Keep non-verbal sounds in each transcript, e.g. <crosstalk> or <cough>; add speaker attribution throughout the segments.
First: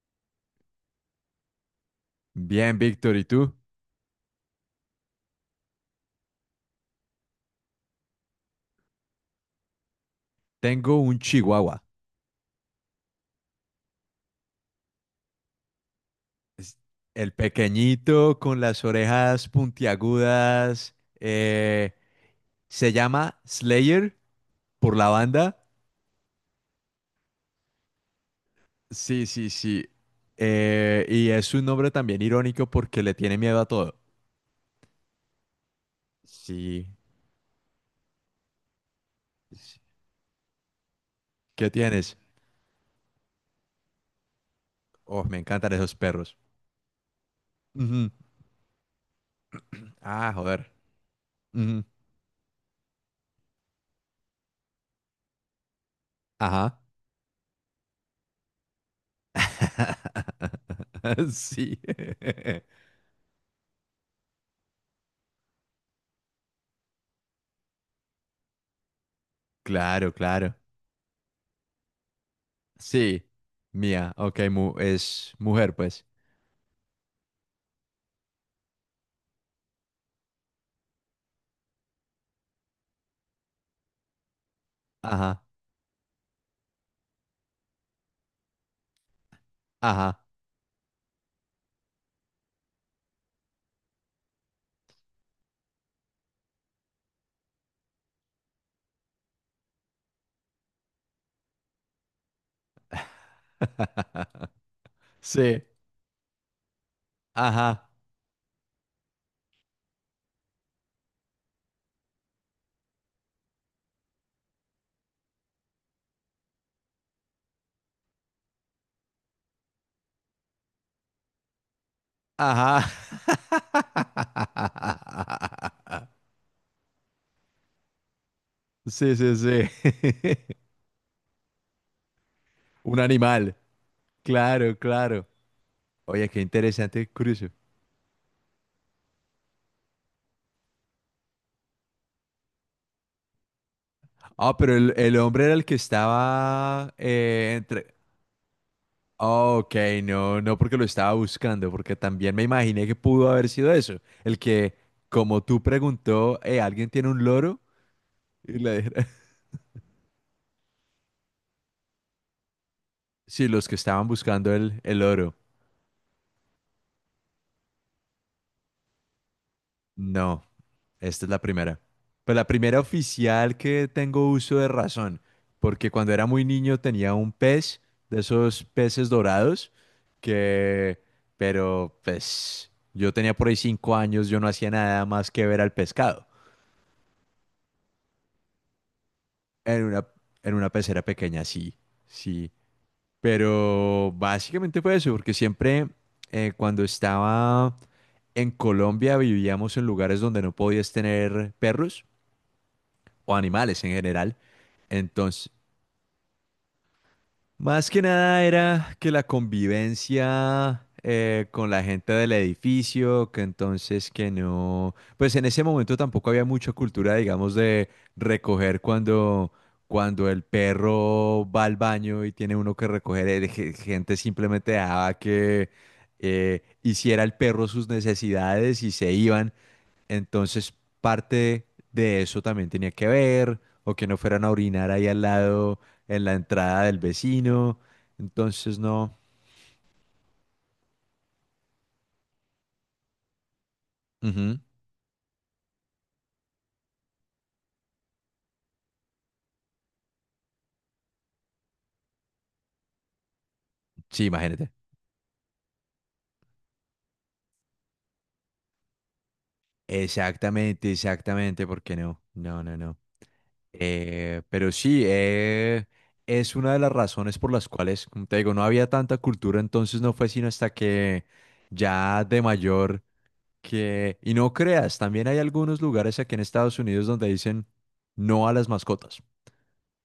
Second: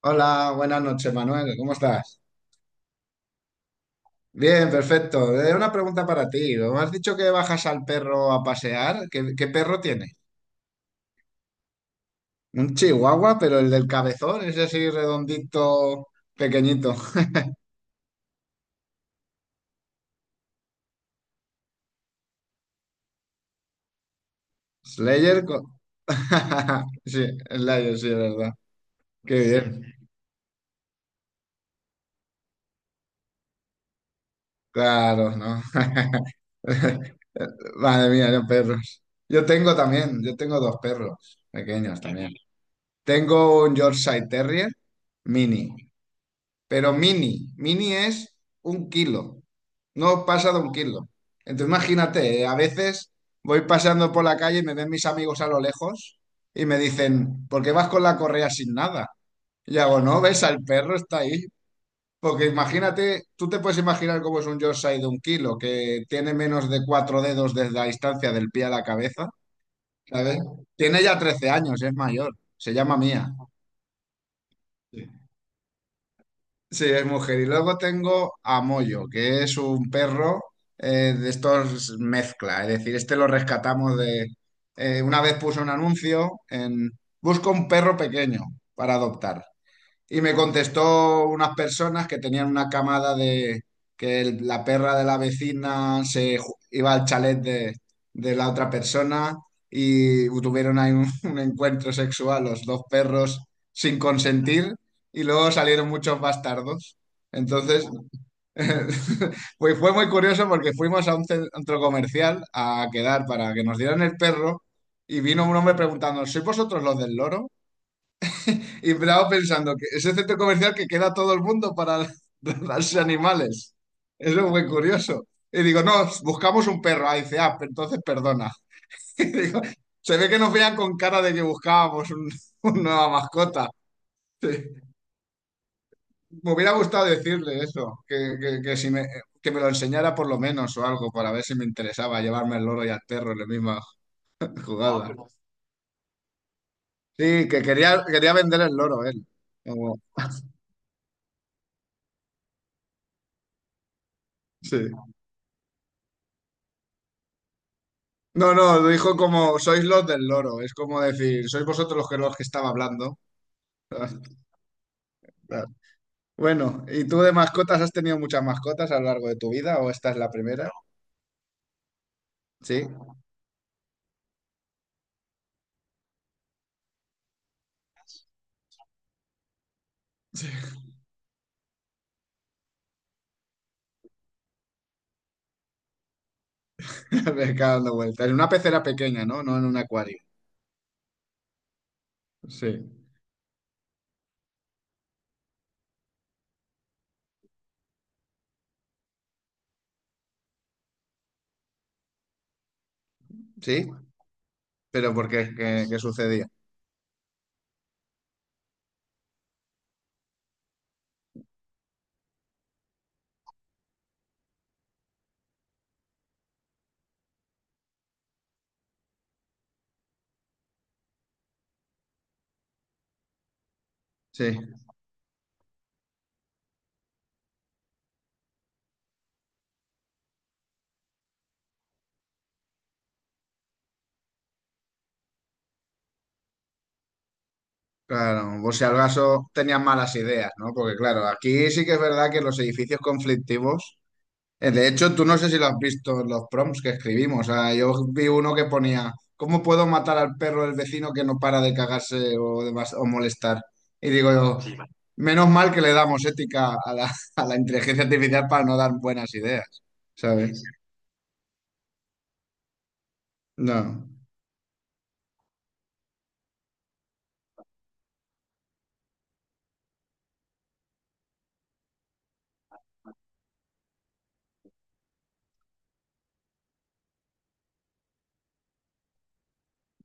Speaker 1: Hola, buenas noches, Manuel. ¿Cómo estás?
Speaker 2: Bien, Víctor, ¿y tú?
Speaker 1: Bien, perfecto. Una pregunta para ti. Me has dicho que bajas al perro a pasear. ¿Qué perro tienes?
Speaker 2: Tengo un chihuahua.
Speaker 1: Un chihuahua, pero el del cabezón, ese así redondito,
Speaker 2: Es
Speaker 1: pequeñito.
Speaker 2: el pequeñito con las orejas puntiagudas. eh, Se llama Slayer por la
Speaker 1: Slayer.
Speaker 2: banda.
Speaker 1: <laughs> Sí, Slayer, sí, es verdad.
Speaker 2: Sí,
Speaker 1: Qué
Speaker 2: sí, sí.
Speaker 1: bien.
Speaker 2: Y es un nombre también irónico porque le tiene miedo a todo.
Speaker 1: Claro, ¿no?
Speaker 2: Sí.
Speaker 1: <laughs> Madre mía, los perros. Yo tengo
Speaker 2: Sí.
Speaker 1: también, yo tengo dos perros
Speaker 2: ¿Qué
Speaker 1: pequeños
Speaker 2: tienes?
Speaker 1: también. Tengo un Yorkshire Terrier
Speaker 2: Oh, me encantan
Speaker 1: mini.
Speaker 2: esos perros.
Speaker 1: Pero mini, mini
Speaker 2: Ujú.
Speaker 1: es un kilo, no
Speaker 2: Ah,
Speaker 1: pasa de
Speaker 2: joder.
Speaker 1: un kilo. Entonces
Speaker 2: Ujú.
Speaker 1: imagínate, a veces voy paseando por la calle y me ven mis amigos a lo lejos y me
Speaker 2: Ajá.
Speaker 1: dicen, ¿por qué vas con la correa sin nada? Y hago, no, ves, el perro está
Speaker 2: <laughs>
Speaker 1: ahí.
Speaker 2: Sí.
Speaker 1: Porque
Speaker 2: <laughs>
Speaker 1: imagínate, tú te puedes imaginar cómo es un Yorkshire de un kilo, que tiene menos de 4 dedos desde la distancia del pie a la cabeza,
Speaker 2: Claro,
Speaker 1: ¿sabes?
Speaker 2: claro.
Speaker 1: Tiene ya 13 años, es mayor, se llama
Speaker 2: Sí,
Speaker 1: Mía.
Speaker 2: mía, ok, es mujer, pues.
Speaker 1: Sí, es mujer. Y luego tengo a Moyo, que es un perro de estos mezcla. Es decir, este lo rescatamos de... Una vez
Speaker 2: Ajá,
Speaker 1: puso un anuncio en... Busco un perro pequeño para adoptar.
Speaker 2: ajá.
Speaker 1: Y me contestó unas personas que tenían una camada de que la perra de la vecina se iba al chalet de la otra persona y tuvieron ahí <laughs> un encuentro sexual los dos perros sin
Speaker 2: <laughs>
Speaker 1: consentir y luego
Speaker 2: Sí,
Speaker 1: salieron muchos bastardos. Entonces,
Speaker 2: ajá,
Speaker 1: <laughs> pues fue muy curioso porque fuimos a un centro comercial a quedar para que nos dieran el perro y vino un hombre preguntando, ¿sois vosotros los del loro? Y Bravo pensando que ese centro comercial que queda todo el mundo para <laughs>
Speaker 2: ajá.
Speaker 1: darse animales. Eso es muy curioso. Y digo,
Speaker 2: <laughs>
Speaker 1: no, buscamos un perro. Ah, dice, ah, entonces perdona. <laughs>
Speaker 2: Sí,
Speaker 1: Y
Speaker 2: sí,
Speaker 1: digo,
Speaker 2: sí.
Speaker 1: se ve que nos vean
Speaker 2: <laughs>
Speaker 1: con cara de que buscábamos <laughs> una
Speaker 2: Un
Speaker 1: nueva
Speaker 2: animal,
Speaker 1: mascota. Sí.
Speaker 2: claro, claro. Oye, qué
Speaker 1: Me hubiera
Speaker 2: interesante
Speaker 1: gustado
Speaker 2: el cruce.
Speaker 1: decirle eso, que si me, que me lo enseñara por lo menos o algo, para ver si me interesaba llevarme el loro y al perro en la misma...
Speaker 2: Ah,
Speaker 1: No,
Speaker 2: pero
Speaker 1: jugada.
Speaker 2: el hombre era el que estaba
Speaker 1: Sí, que
Speaker 2: entre...
Speaker 1: quería vender el loro él.
Speaker 2: Ah, ok,
Speaker 1: Como-
Speaker 2: no, no porque lo estaba buscando, porque también me imaginé que pudo haber sido eso.
Speaker 1: sí.
Speaker 2: Como tú preguntó, ¿alguien tiene un loro?
Speaker 1: No,
Speaker 2: Y la
Speaker 1: no,
Speaker 2: era-
Speaker 1: dijo
Speaker 2: <laughs>
Speaker 1: como, sois los del loro, es como decir, sois vosotros los que, estaba hablando.
Speaker 2: Sí, los que estaban
Speaker 1: <laughs>
Speaker 2: buscando el oro.
Speaker 1: Bueno, ¿y tú de mascotas has tenido muchas mascotas a lo largo de tu vida o esta es la
Speaker 2: No,
Speaker 1: primera?
Speaker 2: esta es la primera. Pues la primera
Speaker 1: Sí,
Speaker 2: oficial que tengo uso de razón, porque cuando era muy niño tenía un pez, de esos peces dorados, que, pero pues yo tenía por ahí 5 años, yo no hacía nada más que ver al pescado.
Speaker 1: <laughs> me cago dando vueltas. En una pecera pequeña, ¿no? No en un
Speaker 2: En una,
Speaker 1: acuario.
Speaker 2: en una pecera pequeña, sí, sí.
Speaker 1: Sí,
Speaker 2: Pero básicamente fue eso, porque siempre cuando estaba en Colombia vivíamos en lugares donde no podías tener perros o animales en
Speaker 1: sí,
Speaker 2: general.
Speaker 1: pero ¿por
Speaker 2: Entonces,
Speaker 1: qué? ¿Qué sucedía?
Speaker 2: más que nada era que la convivencia con la gente del edificio, que entonces que no, pues en ese momento tampoco había mucha cultura, digamos, de recoger cuando, cuando el perro va al baño y tiene uno que recoger, el gente
Speaker 1: Sí,
Speaker 2: simplemente dejaba que hiciera el perro sus necesidades y se iban. Entonces, parte de eso también tenía que ver, o que no fueran a orinar ahí al lado, en la entrada del vecino.
Speaker 1: claro, o
Speaker 2: Entonces,
Speaker 1: si al
Speaker 2: no.
Speaker 1: caso tenían malas ideas, ¿no? Porque claro, aquí sí que es verdad que los edificios conflictivos...
Speaker 2: Ujú.
Speaker 1: De hecho, tú no sé si lo has visto en los prompts que escribimos. O sea, yo vi uno que ponía, ¿cómo puedo matar al perro del vecino que no para de cagarse o molestar? Y
Speaker 2: Sí,
Speaker 1: digo yo,
Speaker 2: imagínate.
Speaker 1: sí, man. Menos mal que le damos ética a <laughs> a la inteligencia artificial para no dar buenas ideas, ¿sabes?
Speaker 2: Exactamente, exactamente. ¿Por qué no? No, no, no.
Speaker 1: No.
Speaker 2: Pero sí, es una de las razones por las cuales, como te digo, no había tanta cultura, entonces no fue sino hasta que ya de mayor que... Y no creas, también hay algunos lugares aquí en Estados Unidos donde dicen no a las mascotas.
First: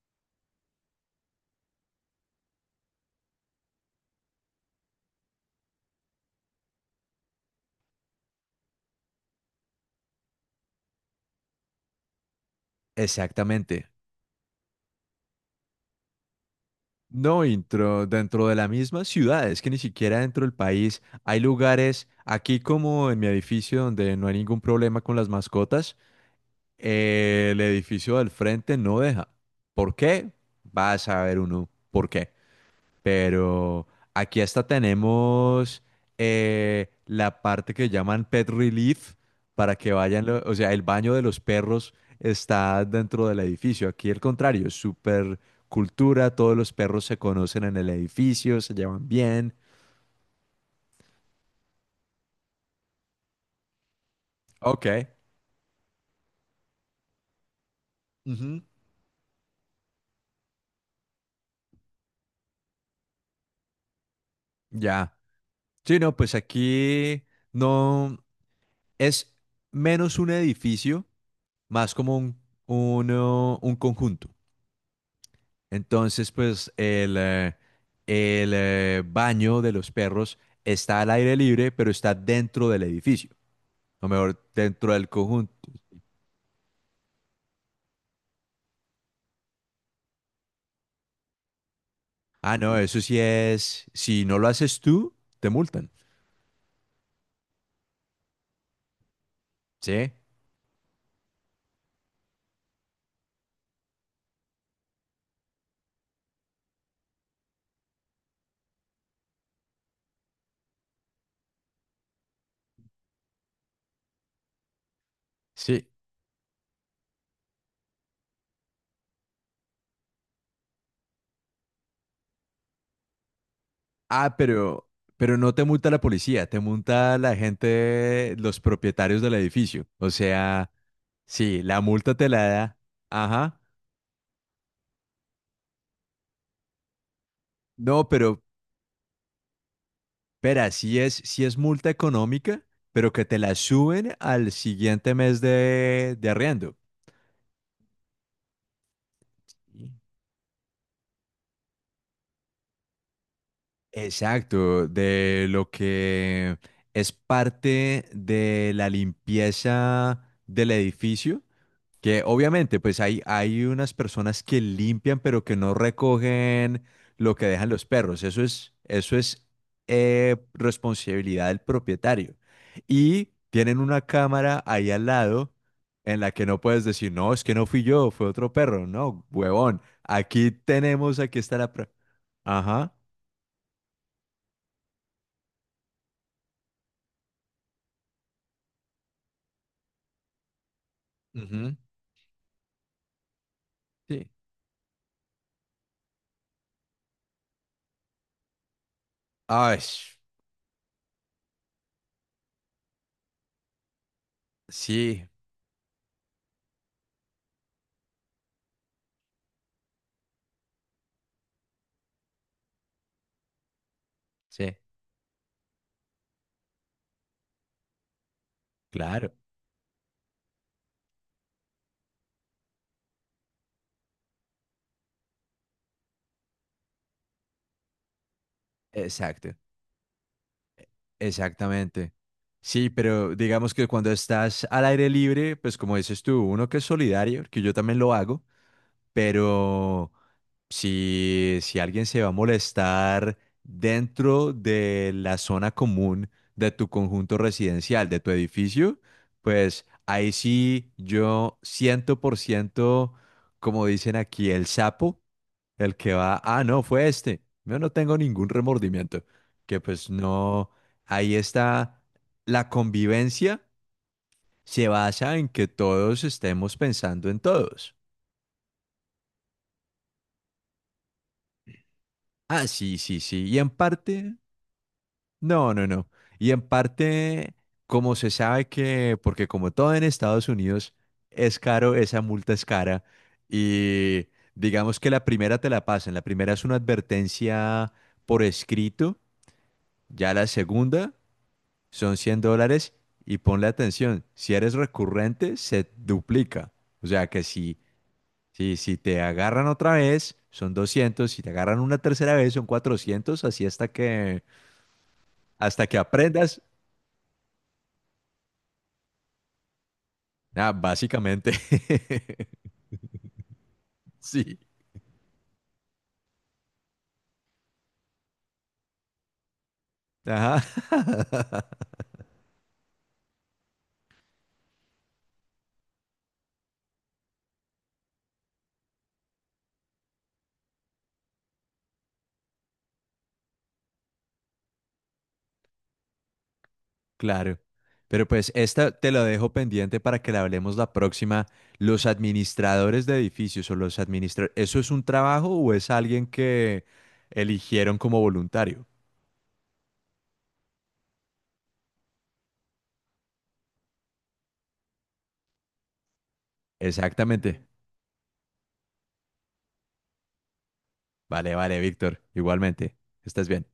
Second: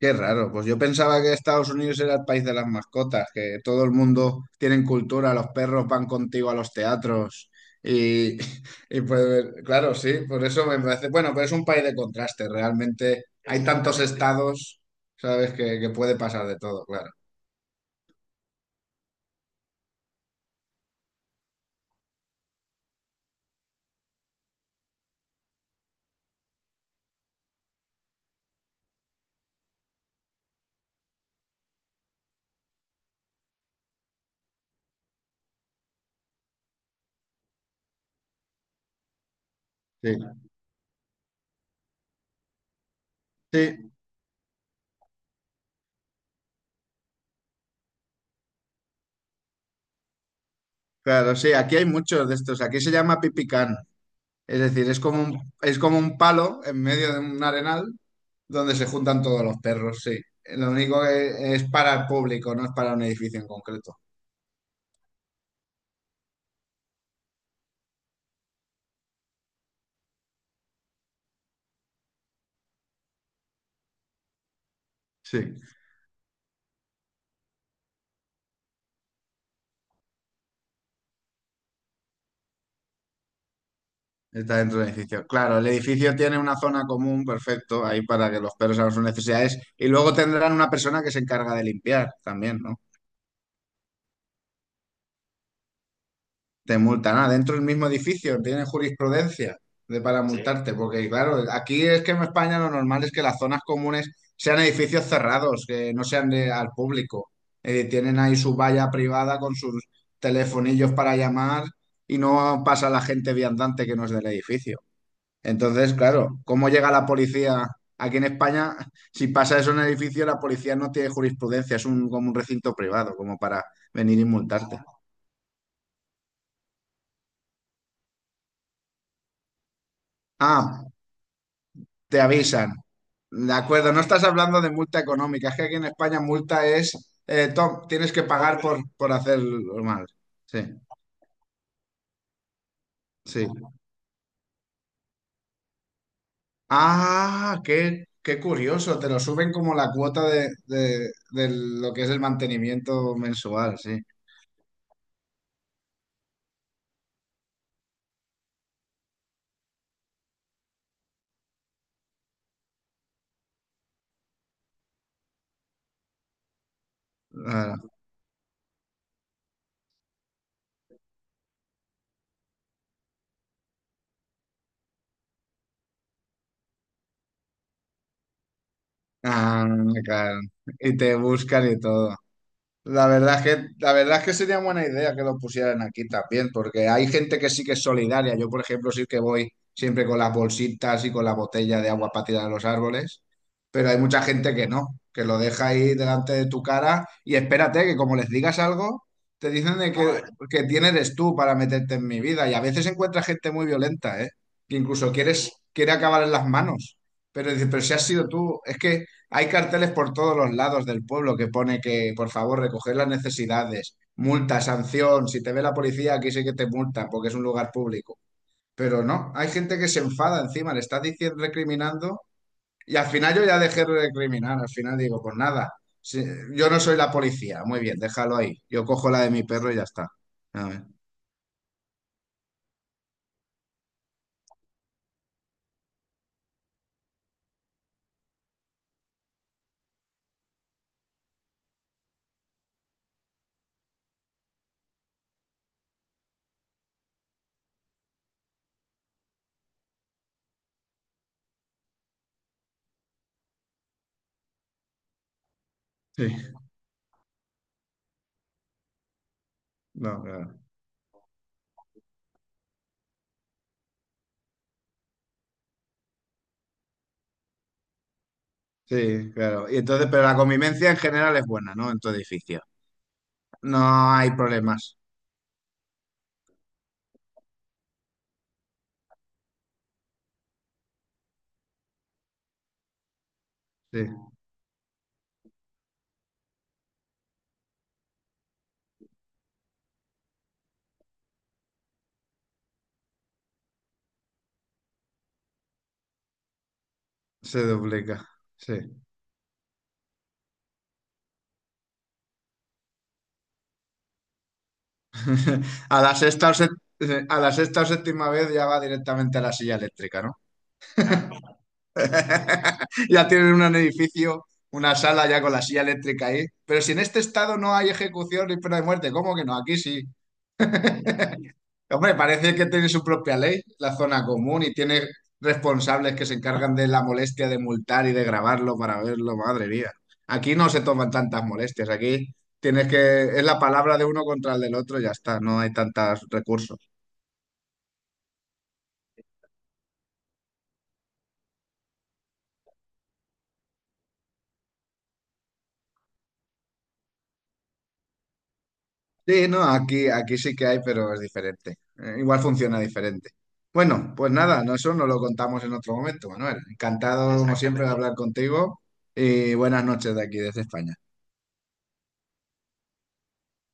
Speaker 1: Qué raro, pues yo pensaba que Estados Unidos era el país de las mascotas, que todo el mundo tiene cultura, los perros van contigo a los teatros y, <laughs> y pues claro, sí, por eso me parece, bueno, pero es un país de contraste, realmente hay
Speaker 2: Exactamente.
Speaker 1: tantos estados, sabes, que puede pasar de todo, claro.
Speaker 2: No, dentro de la misma ciudad, es que ni siquiera dentro del país hay lugares, aquí como en mi edificio donde no hay ningún problema con las mascotas, el edificio del frente no deja. ¿Por qué? Vas a ver uno. ¿Por qué? Pero aquí hasta tenemos la parte que llaman Pet Relief para que
Speaker 1: Sí,
Speaker 2: vayan, o sea, el baño de los perros está dentro del edificio.
Speaker 1: sí,
Speaker 2: Aquí el contrario, es súper cultura, todos los perros se conocen en el edificio, se llevan bien.
Speaker 1: claro, sí, aquí hay muchos de estos, aquí se llama pipicán, es
Speaker 2: Ok.
Speaker 1: decir, es como un palo en medio de un arenal
Speaker 2: Ujú.
Speaker 1: donde se juntan todos los perros, sí. Lo único que es para el público, no es para un edificio en concreto.
Speaker 2: Ya. Sí, no, pues aquí no es menos un edificio, más como un, un conjunto.
Speaker 1: Sí,
Speaker 2: Entonces, pues el baño de los perros está al aire libre, pero está dentro del edificio, o mejor,
Speaker 1: está dentro del
Speaker 2: dentro del
Speaker 1: edificio.
Speaker 2: conjunto.
Speaker 1: Claro, el edificio tiene una zona común, perfecto, ahí para que los perros hagan sus necesidades. Y luego tendrán una persona que se encarga de limpiar
Speaker 2: Ah,
Speaker 1: también,
Speaker 2: no,
Speaker 1: ¿no?
Speaker 2: eso sí es, si no lo haces tú, te multan.
Speaker 1: Te multan. Ah, dentro del mismo edificio, tienen jurisprudencia
Speaker 2: Sí,
Speaker 1: para, sí, multarte, porque claro, aquí es que en España lo normal es que las zonas comunes sean edificios cerrados, que no sean al público. Tienen ahí su valla privada con sus telefonillos para llamar y no pasa la gente viandante que no es del edificio.
Speaker 2: sí.
Speaker 1: Entonces, claro, ¿cómo llega la policía? Aquí en España, <laughs> si pasa eso en el edificio, la policía no tiene jurisprudencia, es un, como un recinto privado, como para venir y
Speaker 2: Ah,
Speaker 1: multarte.
Speaker 2: pero no te multa la policía, te multa la gente, los propietarios del edificio. O sea,
Speaker 1: Ah,
Speaker 2: sí, la multa
Speaker 1: te
Speaker 2: te la
Speaker 1: avisan.
Speaker 2: da.
Speaker 1: De
Speaker 2: Ajá.
Speaker 1: acuerdo, no estás hablando de multa económica, es que aquí en España multa es, Tom,
Speaker 2: No,
Speaker 1: tienes que
Speaker 2: pero,
Speaker 1: pagar por hacerlo mal.
Speaker 2: Espera,
Speaker 1: Sí,
Speaker 2: si es multa económica, pero que te
Speaker 1: sí.
Speaker 2: la suben al siguiente mes de arriendo.
Speaker 1: Ah, qué curioso, te lo suben como la cuota de lo que es el mantenimiento mensual, sí.
Speaker 2: Exacto, de lo que es parte de la limpieza del edificio. Que obviamente, pues hay unas personas que limpian, pero que no recogen lo que dejan los
Speaker 1: Claro.
Speaker 2: perros. Eso es responsabilidad del propietario. Y tienen una cámara ahí al lado en la que no puedes decir, no, es que no fui yo, fue otro perro. No,
Speaker 1: Ah,
Speaker 2: huevón,
Speaker 1: claro.
Speaker 2: aquí
Speaker 1: Y te
Speaker 2: tenemos, aquí está
Speaker 1: buscan
Speaker 2: la...
Speaker 1: y
Speaker 2: prueba.
Speaker 1: todo.
Speaker 2: Ajá.
Speaker 1: La verdad es que sería buena idea que lo pusieran aquí también, porque hay gente que sí que es solidaria. Yo, por ejemplo, sí que voy siempre con las bolsitas y con la
Speaker 2: Ujú.
Speaker 1: botella de agua para tirar a los árboles, pero hay mucha
Speaker 2: Sí.
Speaker 1: gente que no, que lo deja ahí delante de tu cara y espérate que como les digas algo, te dicen
Speaker 2: Ay,
Speaker 1: de que quién eres tú para meterte en mi vida. Y a veces encuentras gente muy violenta, ¿eh? Que incluso
Speaker 2: sí,
Speaker 1: quiere acabar en las manos, pero dices, pero si has sido tú, es que hay carteles por todos los lados del pueblo que pone que, por favor, recoger las necesidades, multa,
Speaker 2: sí,
Speaker 1: sanción, si te ve la policía, aquí sí que te multan porque es un lugar público. Pero no,
Speaker 2: claro.
Speaker 1: hay gente que se enfada encima, le estás diciendo, recriminando y al final yo ya dejé de recriminar, al final digo, pues nada, si- yo no soy la policía, muy bien, déjalo ahí, yo cojo la de mi
Speaker 2: Exacto.
Speaker 1: perro y ya está. A ver,
Speaker 2: Exactamente. Sí, pero digamos que cuando estás al aire libre, pues como dices tú, uno que es solidario, que yo también lo hago, pero si alguien se va a molestar dentro de la zona común de tu conjunto residencial, de tu edificio, pues ahí sí yo 100%, como dicen aquí, el sapo, el que va,
Speaker 1: sí,
Speaker 2: ah, no, fue este. Yo no tengo ningún remordimiento. Que pues
Speaker 1: no, claro.
Speaker 2: no, ahí está la convivencia, se basa en que todos estemos pensando en todos.
Speaker 1: Sí, claro. Y entonces, pero la convivencia en general es buena, ¿no? En tu edificio.
Speaker 2: Ah, sí, sí, sí. Y en
Speaker 1: No hay
Speaker 2: parte
Speaker 1: problemas.
Speaker 2: no, no, no. Y en parte, como se sabe que, porque como todo en Estados Unidos es caro, esa multa es cara.
Speaker 1: Sí,
Speaker 2: Y digamos que la primera te la pasan. La primera es una advertencia por escrito. Ya la segunda son $100. Y ponle atención, si eres recurrente, se duplica. O sea que
Speaker 1: se duplica.
Speaker 2: si
Speaker 1: Sí.
Speaker 2: te agarran otra vez, son 200. Si te agarran una tercera vez, son 400. Así
Speaker 1: <laughs>
Speaker 2: hasta que
Speaker 1: A la sexta o
Speaker 2: aprendas.
Speaker 1: set- a la sexta o séptima vez ya va directamente a la silla eléctrica, ¿no?
Speaker 2: Ah, básicamente, <laughs>
Speaker 1: <laughs> Ya tienen un edificio,
Speaker 2: sí.
Speaker 1: una sala ya con la silla eléctrica ahí. Pero si en este estado no hay ejecución ni pena de muerte, ¿cómo que no? Aquí sí.
Speaker 2: Ajá,
Speaker 1: Hombre, parece que tiene su propia ley, la zona común, y tiene responsables que se encargan de la molestia de multar y de grabarlo para verlo, madre mía. Aquí no se toman tantas molestias, aquí tienes que, es la palabra de uno contra el del otro, y ya está, no hay tantos recursos.
Speaker 2: claro. Pero pues esta te la dejo pendiente para que la hablemos la próxima. Los administradores de edificios o los administradores, ¿eso es un trabajo o es alguien que eligieron como voluntario?
Speaker 1: Sí, no, aquí sí que hay, pero es diferente. Igual funciona diferente. Bueno, pues nada, no, eso nos lo contamos en otro momento, Manuel. Encantado, como
Speaker 2: Exactamente.
Speaker 1: siempre, de Exactamente. Hablar contigo y buenas noches de aquí, desde España.
Speaker 2: Vale, vale, Víctor. Igualmente. Estás bien.